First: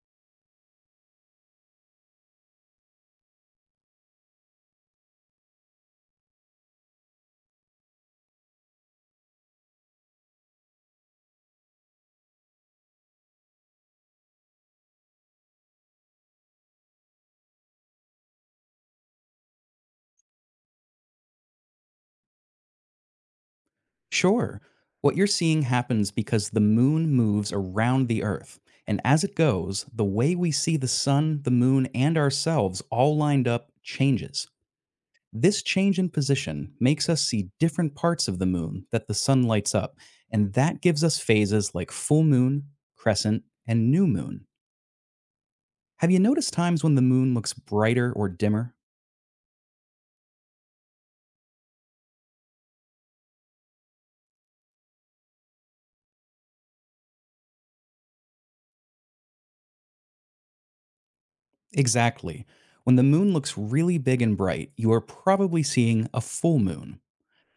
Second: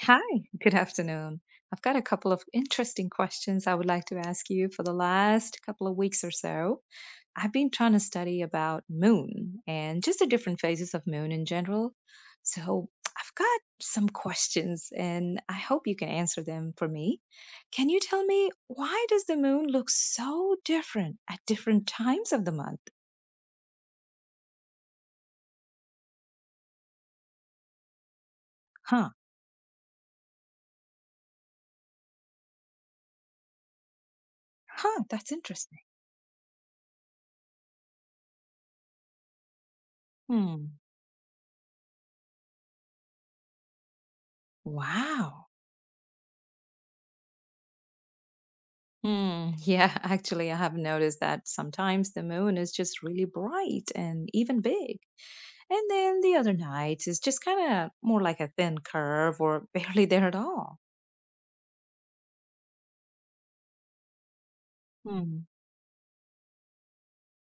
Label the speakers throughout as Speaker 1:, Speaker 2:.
Speaker 1: Hi, good afternoon. I've got a couple of interesting questions I would like to ask you for the last couple of weeks or so. I've been trying to study about moon and just the different phases of moon in general. So, I've got some questions and I hope you can answer them for me. Can you tell me why does the moon look so different at different times of the month?
Speaker 2: Sure. What you're seeing happens because the moon moves around the Earth. And
Speaker 1: Huh.
Speaker 2: as it goes, the way we see the sun, the moon, and ourselves all lined up changes.
Speaker 1: Huh, that's
Speaker 2: This
Speaker 1: interesting.
Speaker 2: change in position makes us see different parts of the moon that the sun lights up. And
Speaker 1: Hmm.
Speaker 2: that gives us phases like full moon, crescent, and new moon.
Speaker 1: Wow.
Speaker 2: Have you noticed times when the moon looks brighter or dimmer?
Speaker 1: Hmm. Yeah, actually, I have noticed that sometimes the moon is just really bright and even big. And then the other night is just kind of more like a thin curve or barely there at all.
Speaker 2: Exactly. When the moon looks really big and bright, you are
Speaker 1: Hmm.
Speaker 2: probably seeing a full moon.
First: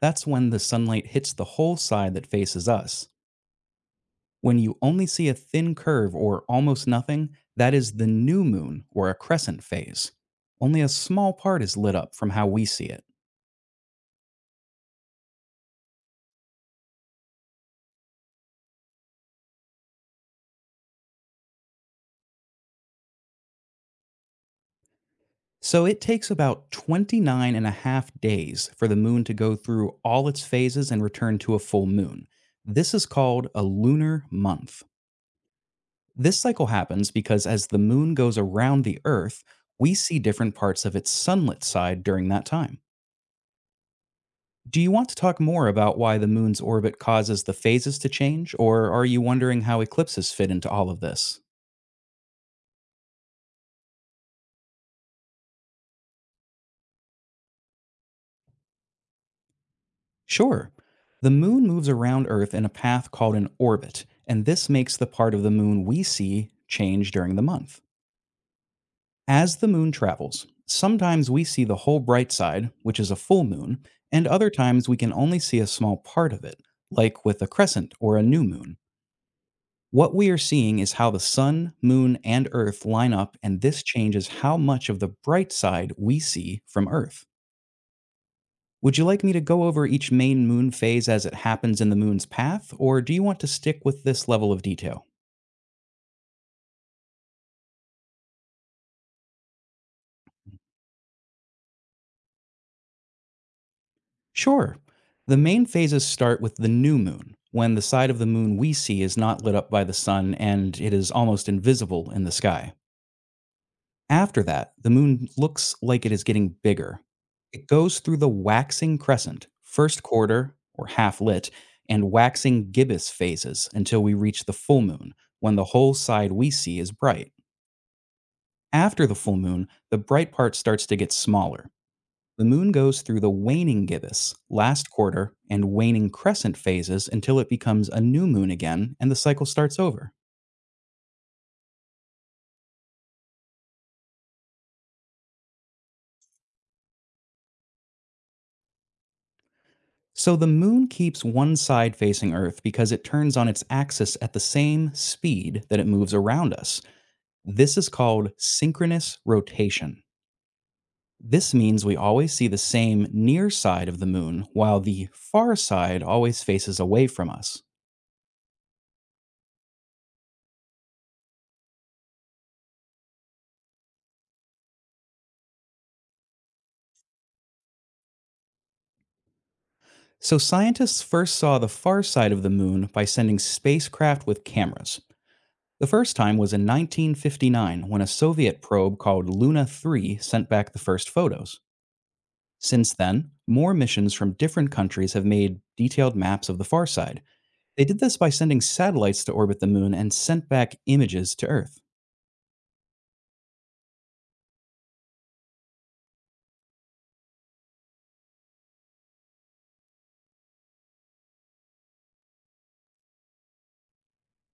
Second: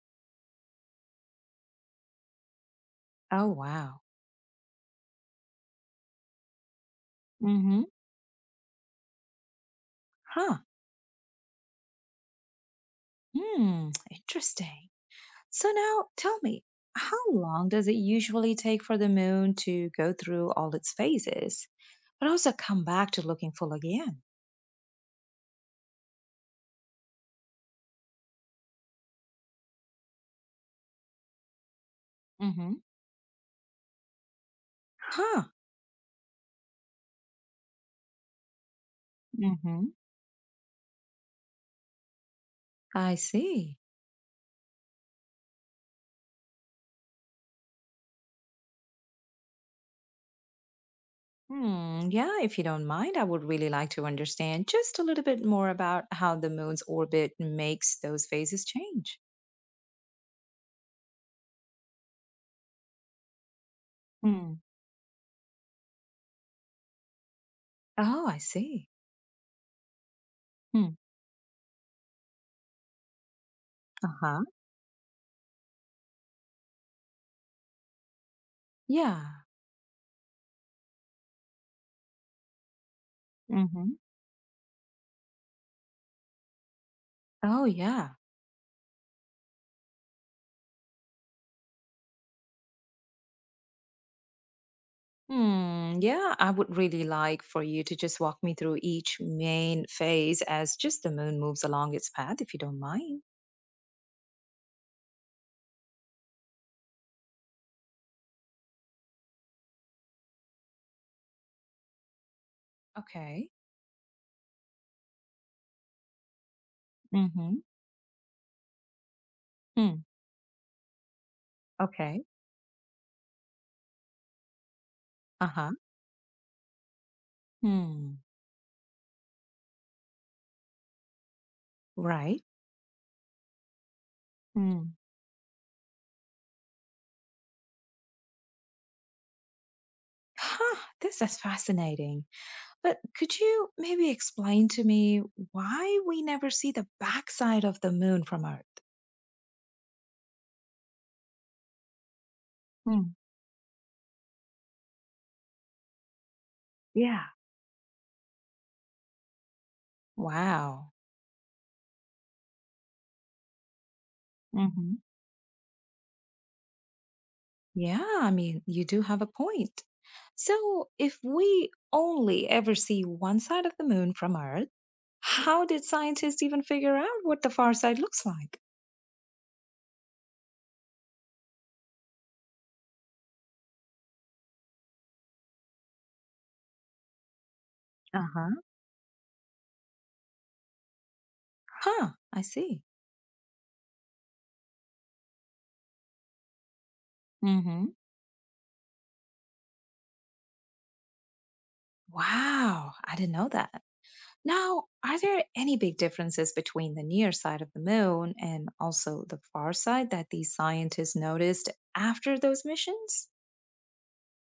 Speaker 2: That's when the sunlight hits the whole side that faces us.
Speaker 1: Oh, wow.
Speaker 2: When you only see a thin curve or almost nothing, that
Speaker 1: Mm-hmm.
Speaker 2: is the new moon or a crescent phase.
Speaker 1: Huh.
Speaker 2: Only a small part is lit up from how we see it.
Speaker 1: Hmm. Interesting. So now tell me, how long does it usually take for the moon to go through all its phases, but also come back to looking full again?
Speaker 2: So it takes about 29 and a half days for the moon to go through all its phases and return to a full moon.
Speaker 1: Mm-hmm.
Speaker 2: This is called a lunar month.
Speaker 1: Huh.
Speaker 2: This cycle happens because as the moon goes around the Earth,
Speaker 1: Mm-hmm.
Speaker 2: we see different parts of its sunlit side during that time.
Speaker 1: I see.
Speaker 2: Do you want to talk more about why the moon's orbit causes the phases to change, or are you wondering how eclipses fit into all of this?
Speaker 1: Hmm, yeah, if you don't mind, I would really like to understand just a little bit more about how the moon's orbit makes those phases change.
Speaker 2: Sure. The moon moves around Earth in a path called an orbit, and
Speaker 1: Hmm.
Speaker 2: this makes the part of the moon we see change during the month.
Speaker 1: Oh, I see.
Speaker 2: As the moon travels,
Speaker 1: Hmm.
Speaker 2: sometimes we see the whole bright side, which is a full moon, and
Speaker 1: Uh-huh.
Speaker 2: other times we can only see a small part of it, like with a crescent or a new moon.
Speaker 1: Yeah.
Speaker 2: What we are seeing is how the sun, moon, and earth line up, and this
Speaker 1: Hmm.
Speaker 2: changes how much of the bright side we see from earth.
Speaker 1: Oh, yeah.
Speaker 2: Would you like me to go over each main moon phase as it happens in the moon's path, or do you want to stick with this level of detail?
Speaker 1: Hmm, yeah, I would really like for you to just walk me through each main phase as just the moon moves along its path, if you don't mind.
Speaker 2: Sure. The main phases start with the new moon, when the side of the moon we see is not lit up by the sun and it is almost invisible in the sky.
Speaker 1: Okay.
Speaker 2: After that, the moon looks like it is getting bigger.
Speaker 1: Mm-hmm.
Speaker 2: It goes through the waxing crescent,
Speaker 1: Hmm. Mm.
Speaker 2: first quarter or half lit, and
Speaker 1: Okay.
Speaker 2: waxing gibbous phases until we reach the full moon, when the
Speaker 1: Uh-huh.
Speaker 2: whole side we see is bright.
Speaker 1: Hmm.
Speaker 2: After the full moon, the bright part starts to get smaller.
Speaker 1: Right.
Speaker 2: The moon goes through the waning gibbous, last
Speaker 1: Hmm.
Speaker 2: quarter, and waning crescent phases until it becomes a new moon again and the cycle starts over.
Speaker 1: Huh, this is fascinating. But could you maybe explain to me why we never see the backside of the moon from Earth?
Speaker 2: So the moon keeps one side facing Earth because it
Speaker 1: Mm,
Speaker 2: turns on its axis at the same speed that it moves around us.
Speaker 1: yeah.
Speaker 2: This is called synchronous rotation.
Speaker 1: Wow.
Speaker 2: This means we always see the same near side of the moon while
Speaker 1: Hmm.
Speaker 2: the far side always faces away from us.
Speaker 1: Yeah, I mean, you do have a point. So, if we only ever see one side of the moon from Earth, how did scientists even figure out what the far side looks like?
Speaker 2: So scientists first saw the far side of the moon by sending spacecraft with cameras. The first time was in 1959 when a
Speaker 1: Uh huh.
Speaker 2: Soviet probe called Luna 3 sent back the first photos.
Speaker 1: Huh, I see.
Speaker 2: Since then, more missions from different countries have made detailed maps of the far side. They
Speaker 1: Hmm.
Speaker 2: did this by sending satellites to orbit the moon and sent back images to Earth.
Speaker 1: Wow, I didn't know that. Now, are there any big differences between the near side of the moon and also the far side that these scientists noticed after those missions?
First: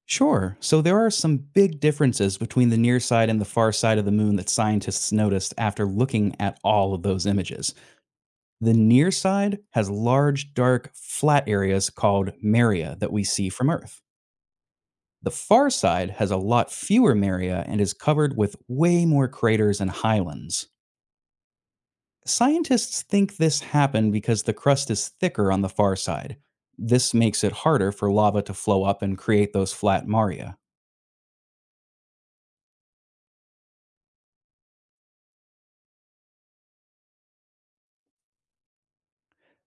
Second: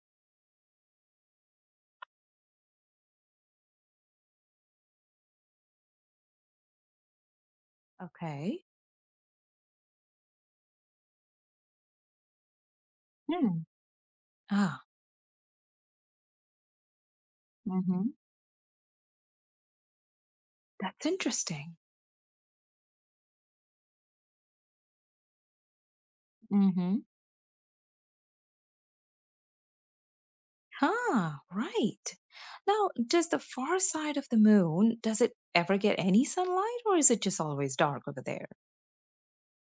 Speaker 2: Sure, so there are some big differences between the near side and the far side of the moon that scientists noticed after looking at all of those images.
Speaker 1: Okay.
Speaker 2: The near side has large, dark, flat areas called maria that we see
Speaker 1: Hmm.
Speaker 2: from Earth.
Speaker 1: Ah.
Speaker 2: The far side has a lot fewer maria and is
Speaker 1: Mm-hmm.
Speaker 2: covered with way more craters and highlands.
Speaker 1: That's interesting.
Speaker 2: Scientists think this happened because the crust is thicker on the far side.
Speaker 1: Mm-hmm.
Speaker 2: This makes it harder for lava to flow up and create those flat maria.
Speaker 1: Huh, right. Now, does the far side of the moon, does it ever get any sunlight or is it just always dark over there?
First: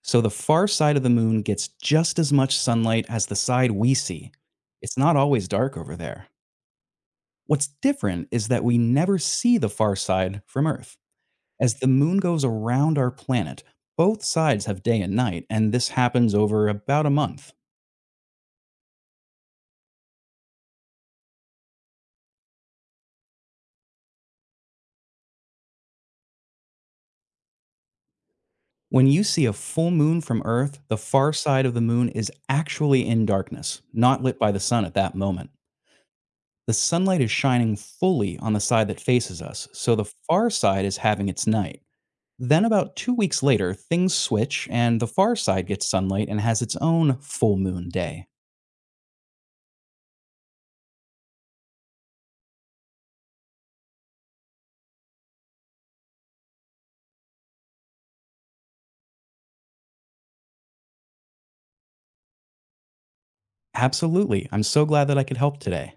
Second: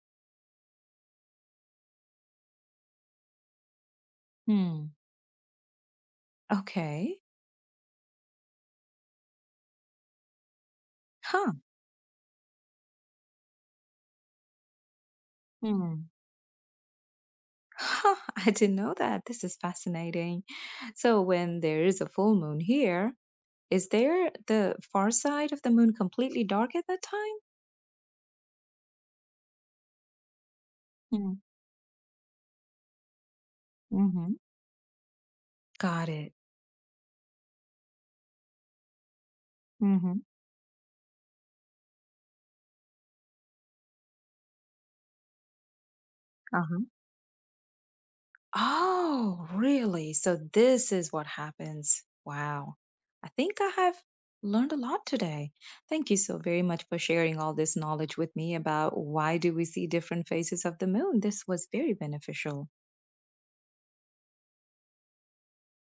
Speaker 2: So the far side of the moon gets just as much sunlight as the side we see.
Speaker 1: Hmm.
Speaker 2: It's not always dark over there.
Speaker 1: Okay.
Speaker 2: What's different is that we never see the far side from Earth.
Speaker 1: Huh.
Speaker 2: As the moon goes around our planet, both sides have day and night, and this happens over about a month.
Speaker 1: Huh, I didn't know that. This is fascinating. So, when there is a full moon here, is there the far side of the moon completely dark at that time?
Speaker 2: When you see a full moon from Earth, the far side of the moon is actually in darkness, not
Speaker 1: Mm-hmm.
Speaker 2: lit by the sun at that moment.
Speaker 1: Got it.
Speaker 2: The sunlight is shining fully on the side that faces us, so the
Speaker 1: Mm-hmm.
Speaker 2: far side is having its night. Then, about 2 weeks later, things switch and the far side gets sunlight and has its
Speaker 1: Uh-huh.
Speaker 2: own full moon day.
Speaker 1: Oh, really? So, this is what happens. Wow. I think I have learned a lot today. Thank you so very much for sharing all this knowledge with me about why do we see different phases of the moon. This was very beneficial.
Speaker 2: Absolutely. I'm so glad that I could help today.